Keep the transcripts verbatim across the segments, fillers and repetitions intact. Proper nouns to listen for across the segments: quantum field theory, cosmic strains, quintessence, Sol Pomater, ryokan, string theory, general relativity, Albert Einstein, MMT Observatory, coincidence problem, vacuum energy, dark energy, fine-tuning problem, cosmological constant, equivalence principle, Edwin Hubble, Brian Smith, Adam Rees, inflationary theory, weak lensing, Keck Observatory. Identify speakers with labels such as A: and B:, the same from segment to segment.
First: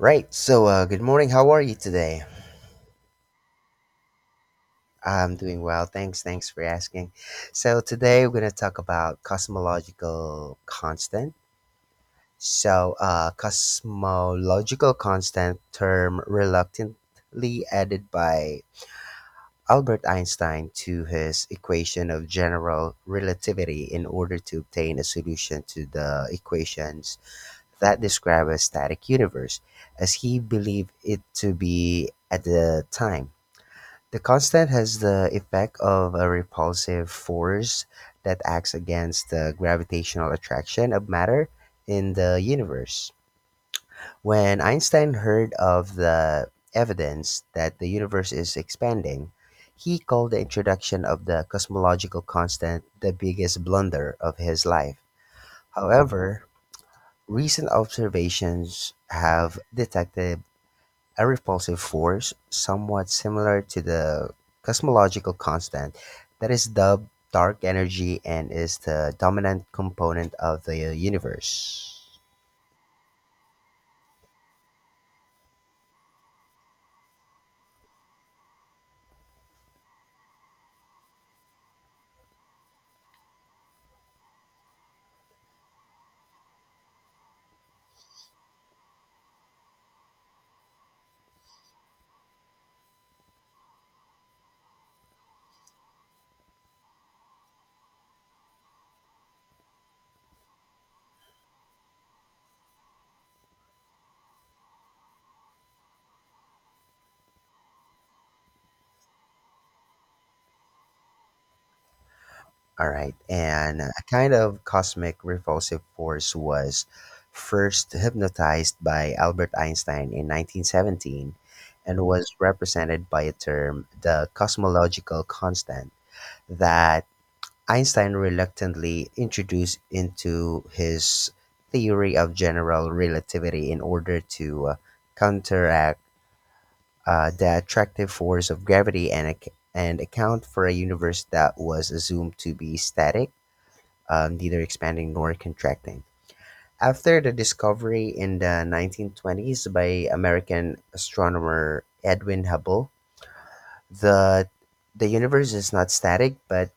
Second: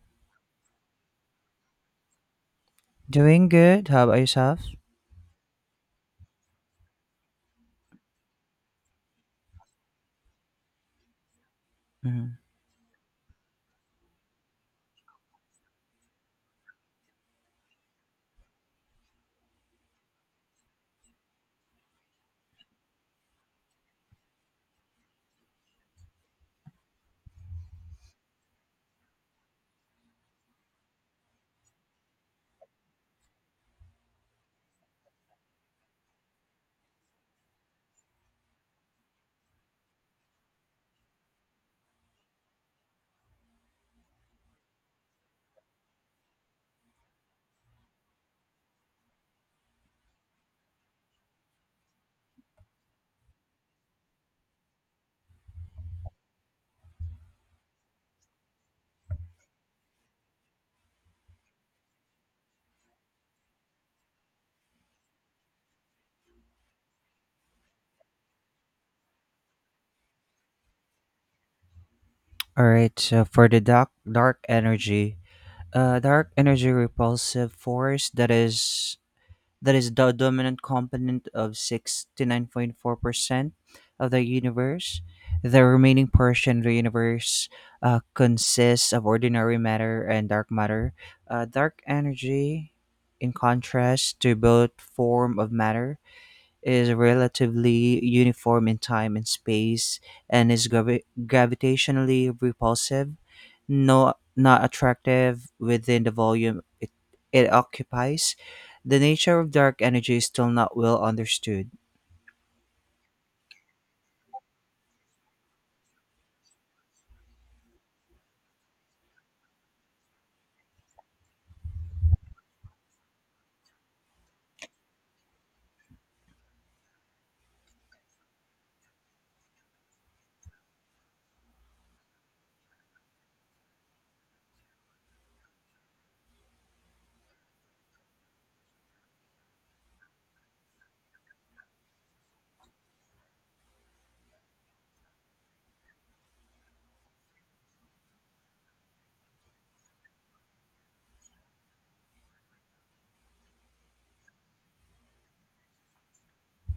A: Right. So, uh, good morning. How are you today?
B: Doing good. How about yourself?
A: I'm doing well. Thanks. Thanks for asking. So, today we're going to talk about cosmological constant.
B: Mhm.
A: So, uh, Cosmological constant term reluctantly added by Albert Einstein to his equation of general relativity in order to obtain a solution to the equations that describe a static universe, as he believed it to be at the time. The constant has the effect of a repulsive force that acts against the gravitational attraction of matter in the universe. When Einstein heard of the evidence that the universe is expanding, he called the introduction of the cosmological constant the biggest blunder of his life. However, recent observations have detected a repulsive force, somewhat similar to the cosmological constant that is dubbed dark energy and is the dominant component of the universe.
B: All right. So for the dark dark energy, uh, dark energy repulsive force that is that is the dominant component of sixty nine point four percent of the universe. The remaining portion of the universe uh, consists of ordinary matter and dark matter. Uh, dark energy, in contrast to both form of matter, is relatively uniform in time and space and is gravi- gravitationally repulsive, no, not attractive within the volume it, it occupies. The nature of dark energy is still not well understood.
A: All right, and a kind of cosmic repulsive force was first hypnotized by Albert Einstein in nineteen seventeen and was represented by a term, the cosmological constant, that Einstein reluctantly introduced into his theory of general relativity in order to uh, counteract uh, the attractive force of gravity and, ac- and account for a universe that was assumed to be static, uh, neither expanding nor contracting. After the discovery in the nineteen twenties by American astronomer Edwin Hubble, the the universe is not static but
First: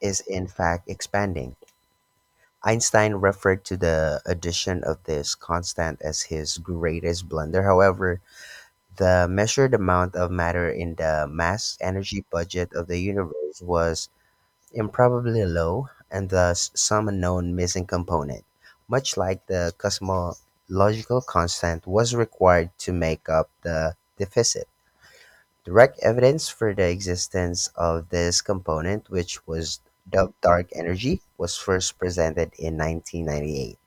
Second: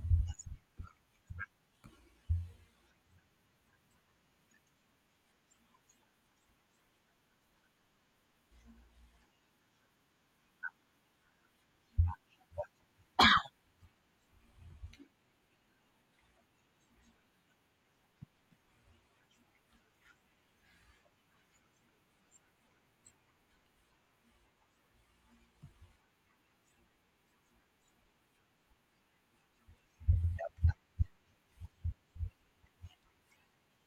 A: is in fact expanding. Einstein referred to the addition of this constant as his greatest blunder. However, the measured amount of matter in the mass energy budget of the universe was improbably low and thus some unknown missing component, much like the cosmological constant, was required to make up the deficit. Direct evidence for the existence of this component, which was dubbed dark energy, was first presented in nineteen ninety-eight.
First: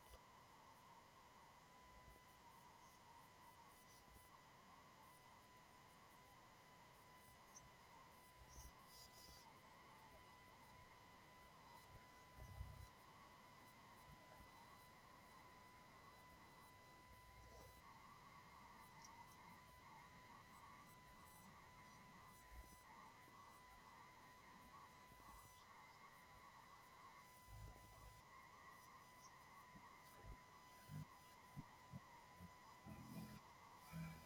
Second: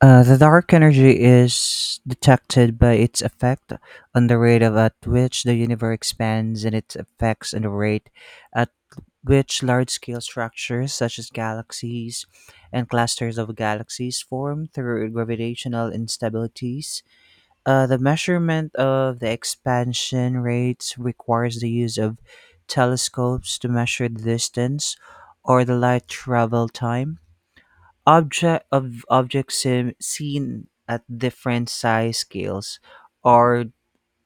B: Uh, the dark energy is detected by its effect on the rate of at which the universe expands and its effects on the rate at which large scale structures such as galaxies and clusters of galaxies form through gravitational instabilities. Uh, the measurement of the expansion rates requires the use of telescopes to measure the distance or the light travel time object of objects seen seen at different size scales are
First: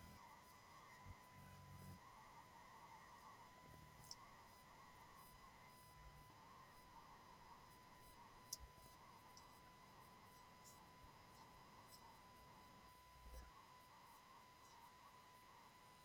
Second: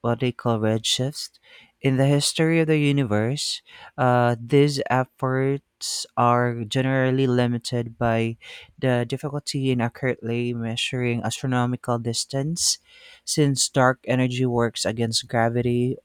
B: what they call redshift. In the history of the universe, uh, these efforts are generally limited by the difficulty in accurately measuring astronomical distance, since dark energy works against gravity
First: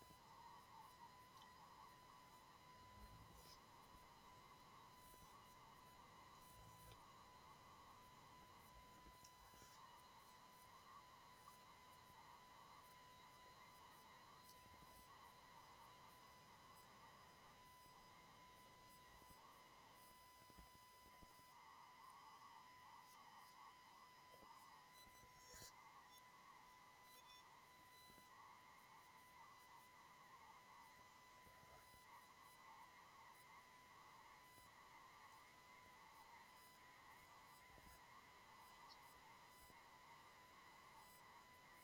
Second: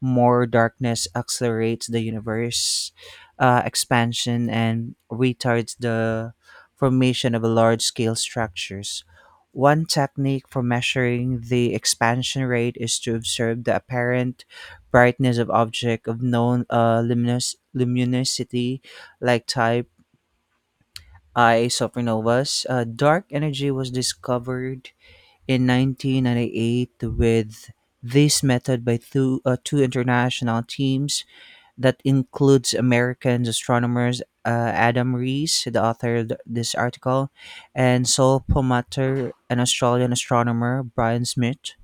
B: more darkness accelerates the universe uh, expansion and retards the formation of large scale structures. One technique for measuring the expansion rate is to observe the apparent brightness of object of known uh, luminous, luminosity like type I supernovas. Uh, dark energy was discovered in nineteen ninety-eight with this method by two, uh, two international teams that includes American astronomers uh, Adam Rees, the author of th- this article, and Sol Pomater, an Australian astronomer, Brian Smith.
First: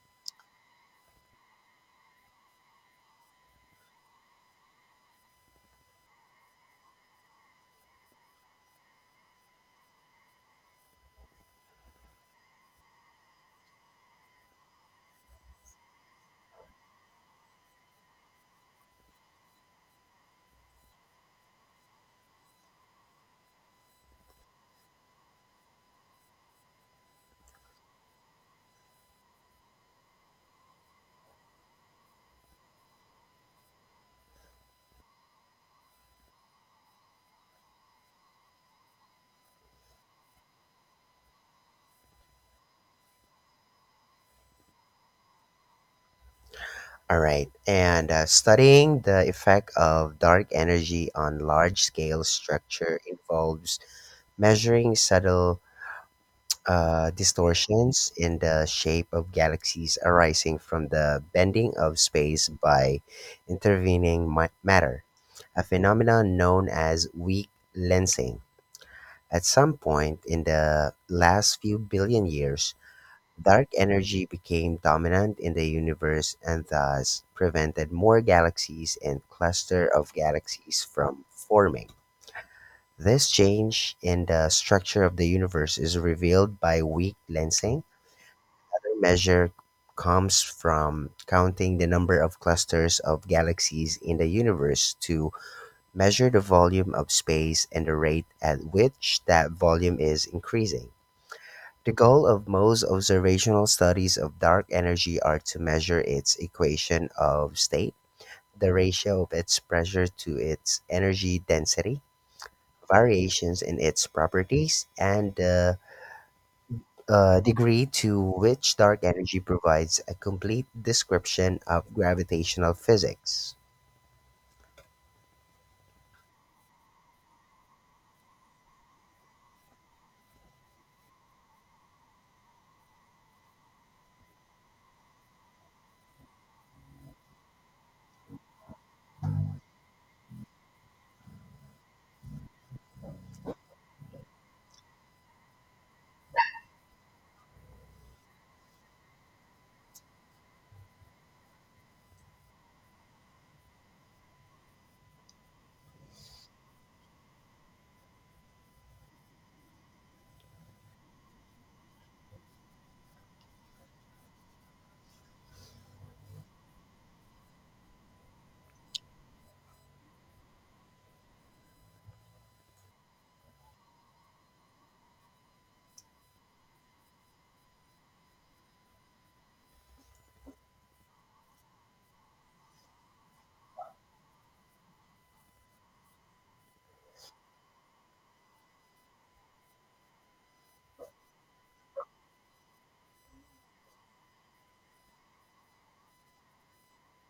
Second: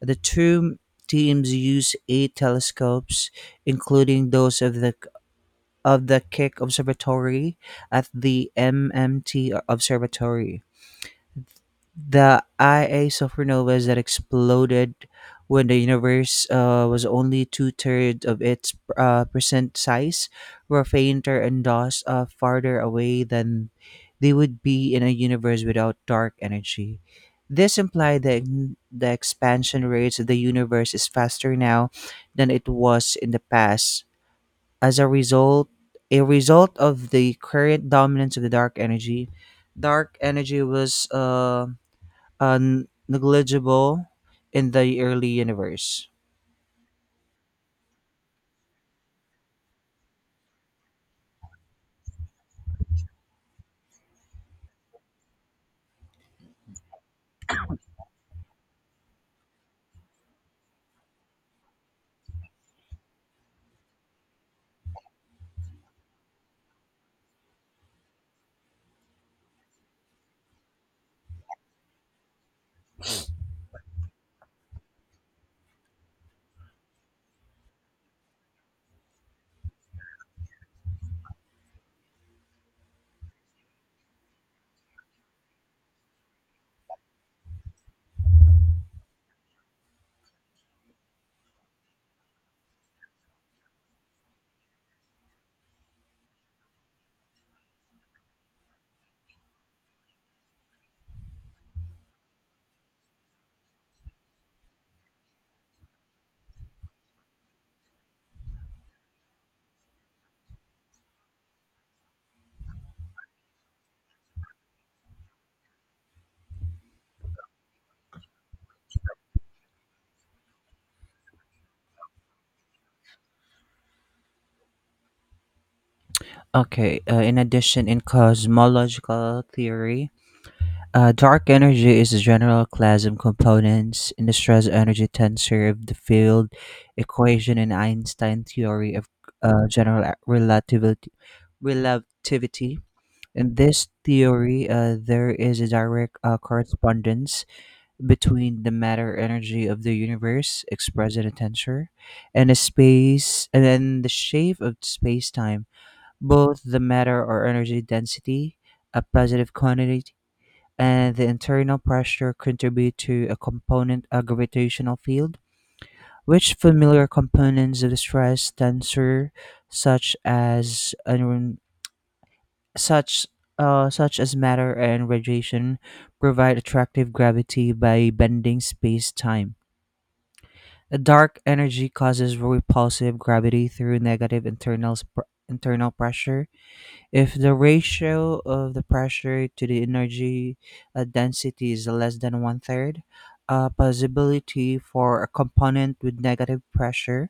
B: The two teams use eight telescopes, including those of the of the Keck Observatory at the M M T Observatory the Ia supernovas that exploded when the universe uh, was only two thirds of its uh, percent size were fainter and thus uh, farther away than they would be in a universe without dark energy. This implied that the expansion rates of the universe is faster now than it was in the past. As a result, a result of the current dominance of the dark energy, dark energy was uh, uh, n- negligible in the early universe.
A: All right. And uh, Studying the effect of dark energy on large scale structure involves measuring subtle uh, distortions in the shape of galaxies arising from the bending of space by intervening ma- matter, a phenomenon known as weak lensing. At some point in the last few billion years, dark energy became dominant in the universe and thus prevented more galaxies and clusters of galaxies from forming. This change in the structure of the universe is revealed by weak lensing. Another measure comes from counting the number of clusters of galaxies in the universe to measure the volume of space and the rate at which that volume is increasing. The goal of most observational studies of dark energy are to measure its equation of state, the ratio of its pressure to its energy density, variations in its properties, and the uh, degree to which dark energy provides a complete description of gravitational physics.
B: Okay, uh, in addition, in cosmological theory, uh, dark energy is a general class of components in the stress energy tensor of the field equation in Einstein's theory of uh, general relativity. relativity. In this theory, uh, there is a direct uh, correspondence between the matter energy of the universe expressed in a tensor and a space and then the shape of space-time, both the matter or energy density, a positive quantity, and the internal pressure contribute to a component a gravitational field which familiar components of the stress tensor, such as un- such uh, such as matter and radiation, provide attractive gravity by bending space-time. A dark energy causes repulsive gravity through negative internal sp- internal pressure. If the ratio of the pressure to the energy uh, density is less than one third, a possibility for a component with negative pressure,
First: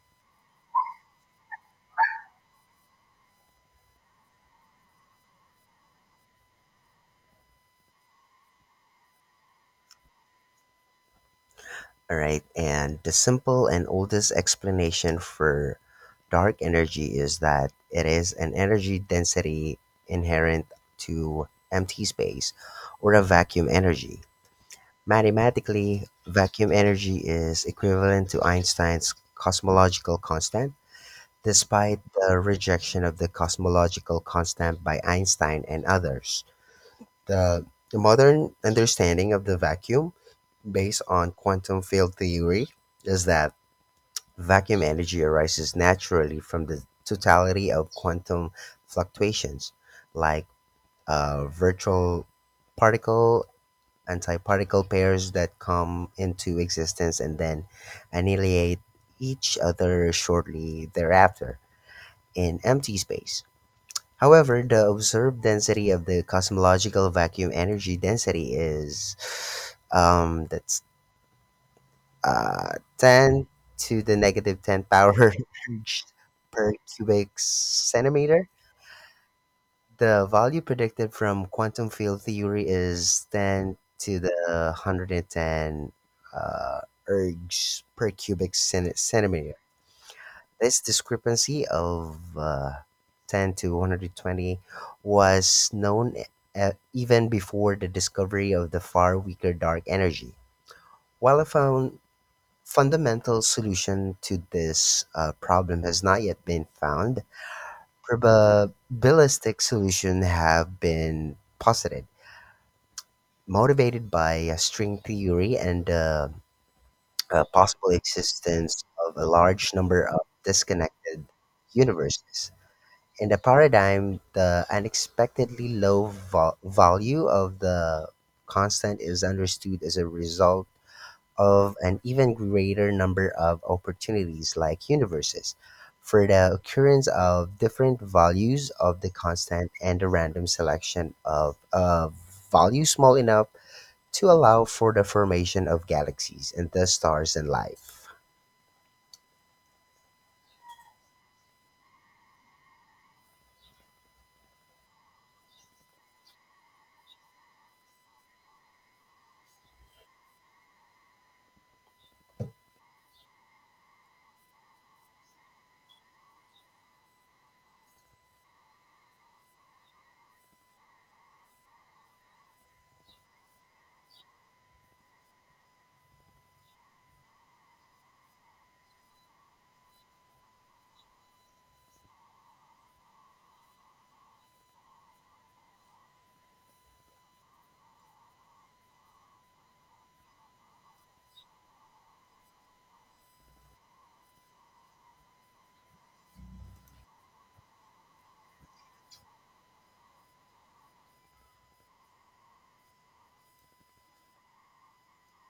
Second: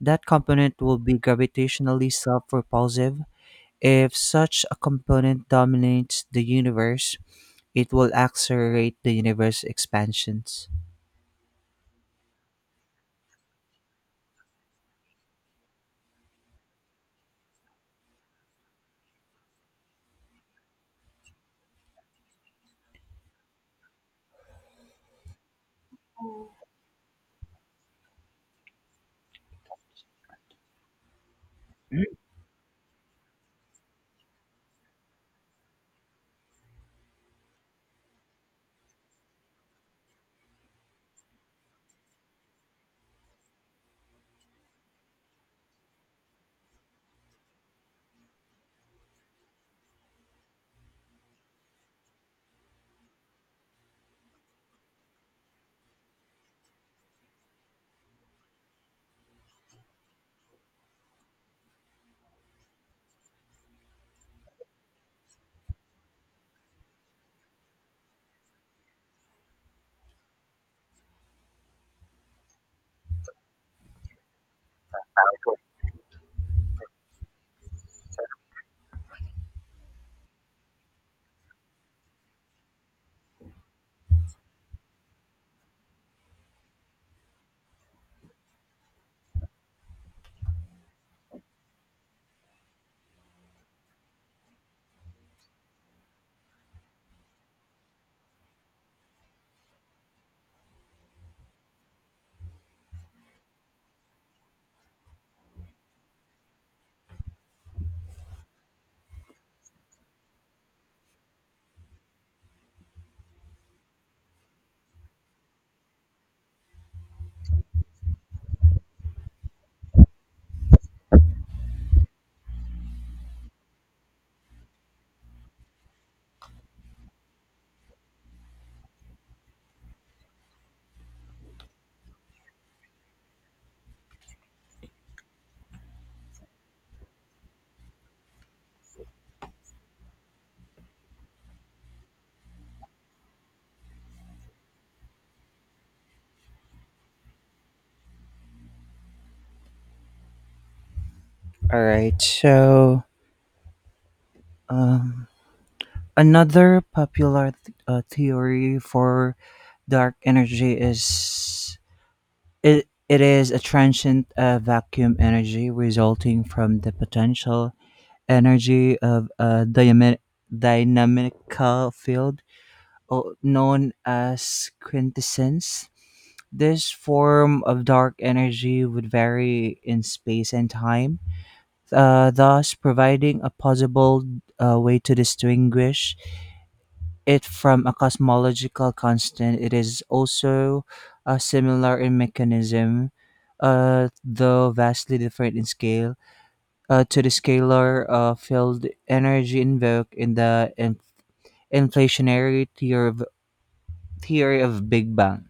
B: that component will be gravitationally self-repulsive. If such a component dominates the universe, it will accelerate the universe expansions.
A: All right, and the simple and oldest explanation for dark energy is that it is an energy density inherent to empty space or a vacuum energy. Mathematically, vacuum energy is equivalent to Einstein's cosmological constant, despite the rejection of the cosmological constant by Einstein and others. The modern understanding of the vacuum, based on quantum field theory, is that vacuum energy arises naturally from the totality of quantum fluctuations, like uh, virtual particle antiparticle pairs that come into existence and then annihilate each other shortly thereafter in empty space. However, the observed density of the cosmological vacuum energy density is um, that's uh, ten to the negative ten power per cubic centimeter. The value predicted from quantum field theory is ten to the one hundred ten uh, ergs per cubic centi- centimeter. This discrepancy of uh, ten to one hundred twenty was known uh, even before the discovery of the far weaker dark energy. While a, found, fundamental solution to this uh, problem has not yet been found. Probabilistic solutions have been posited, motivated by uh, string theory and the uh, possible existence of a large number of disconnected universes. In the paradigm, the unexpectedly low vol- value of the constant is understood as a result of an even greater number of opportunities like universes for the occurrence of different values of the constant and the random selection of a value small enough to allow for the formation of galaxies and thus stars and life.
B: All right. So another popular th- uh, theory for dark energy is it, it is a transient uh, vacuum energy resulting from the potential energy of a dynamic, dynamical field o- known as quintessence. This form of dark energy would vary in space and time, uh, thus providing a possible uh, way to distinguish it from a cosmological constant. It is also uh, similar in mechanism, uh, though vastly different in scale, uh, to the scalar uh, field energy invoked in the in- inflationary theory of, theory of Big Bang.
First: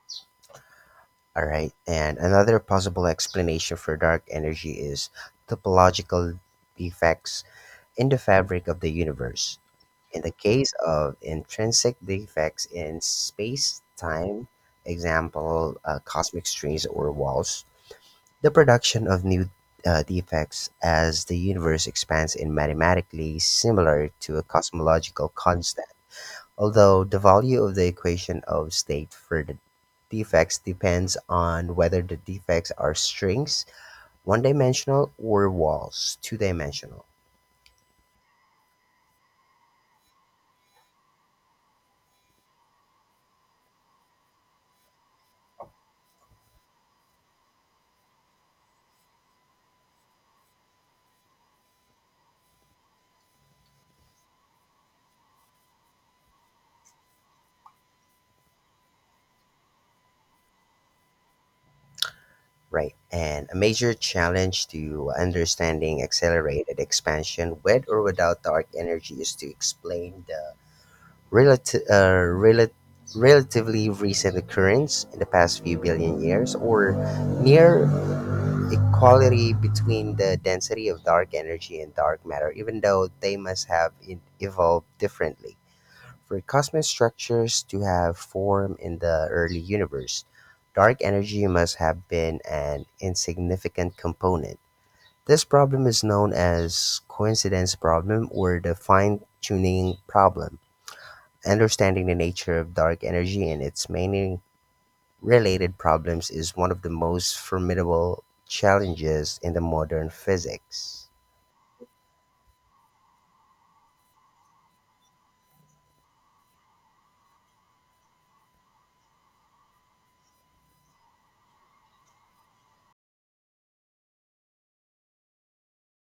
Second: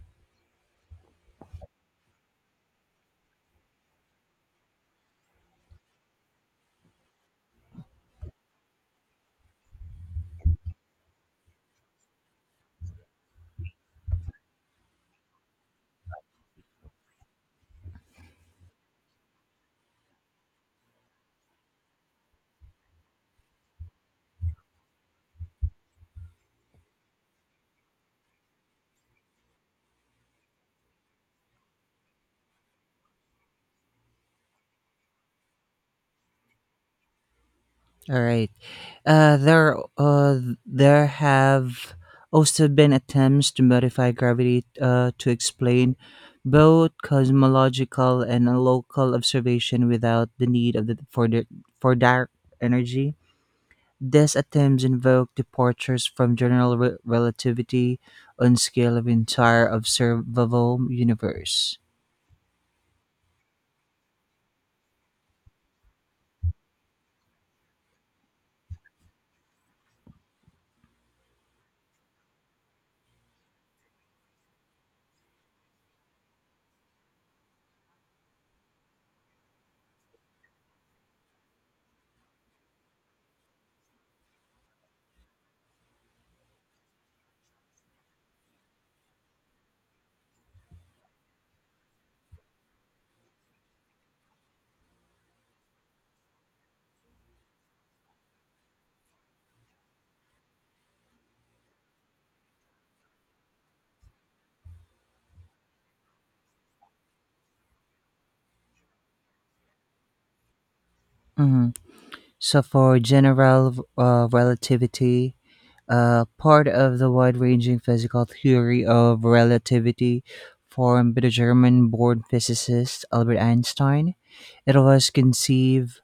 A: All right, and another possible explanation for dark energy is topological defects in the fabric of the universe. In the case of intrinsic defects in space-time, example uh, cosmic strains or walls, the production of new uh, defects as the universe expands is mathematically similar to a cosmological constant, although the value of the equation of state for the defects depends on whether the defects are strings, one-dimensional, or walls, two-dimensional.
B: All right. Uh, there, uh, there have also been attempts to modify gravity uh, to explain both cosmological and local observation without the need of the for the, for dark energy. These attempts invoke departures from general re- relativity on scale of entire observable universe.
A: Right. And a major challenge to understanding accelerated expansion with or without dark energy is to explain the relati- uh, rela- relatively recent occurrence in the past few billion years or near equality between the density of dark energy and dark matter, even though they must have in- evolved differently. For cosmic structures to have form in the early universe, dark energy must have been an insignificant component. This problem is known as coincidence problem or the fine-tuning problem. Understanding the nature of dark energy and its many related problems is one of the most formidable challenges in the modern physics.
B: Mhm. So, for general uh, relativity, uh, part of the wide ranging physical theory of relativity formed by the German born physicist Albert Einstein, it was conceived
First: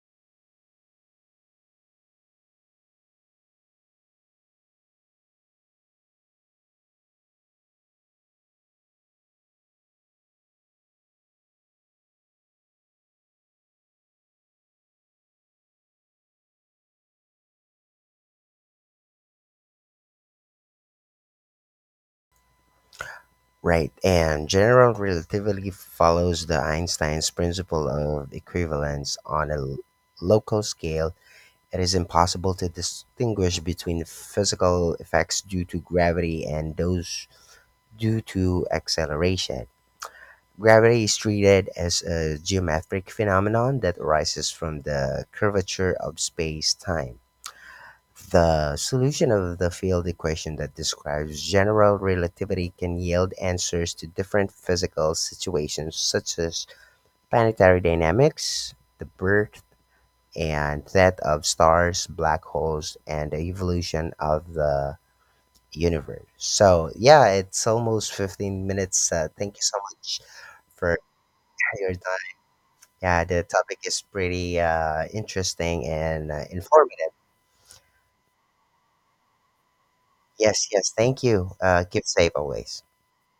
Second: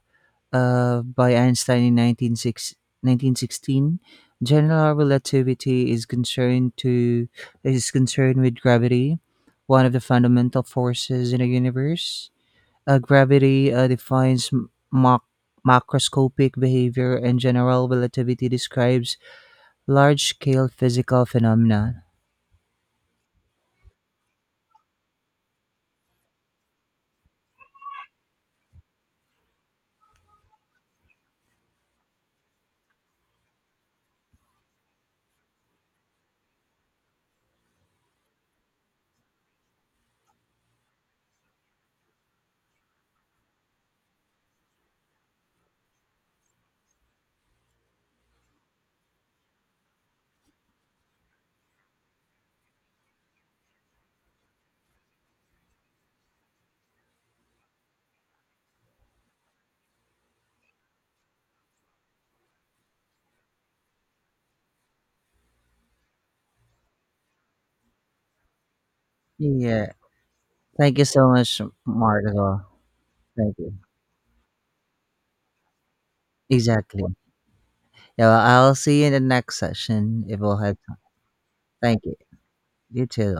B: uh, by Einstein in nineteen six nineteen sixteen. General relativity is concerned to is concerned with gravity, one of the fundamental forces in the universe. Uh, gravity uh, defines m- mac- macroscopic behavior, and general relativity describes large scale physical phenomena.
A: Right, and general relativity follows the Einstein's principle of equivalence on a l- local scale. It is impossible to distinguish between physical effects due to gravity and those due to acceleration. Gravity is treated as a geometric phenomenon that arises from the curvature of space time. The solution of the field equation that describes general relativity can yield answers to different physical situations such as planetary dynamics, the birth and death of stars, black holes, and the evolution of the universe. So, yeah, it's almost fifteen minutes. Uh, thank you so
B: Yeah.
A: much for
B: Thank you so much,
A: your
B: Mark,
A: time.
B: as well.
A: Yeah, the
B: Thank you.
A: topic is pretty uh, interesting and uh,
B: Exactly.
A: informative.
B: Yeah, well, I'll see you in the next session if we'll
A: Yes,
B: have.
A: yes, thank you. Uh, keep
B: Thank you.
A: safe always.
B: You too.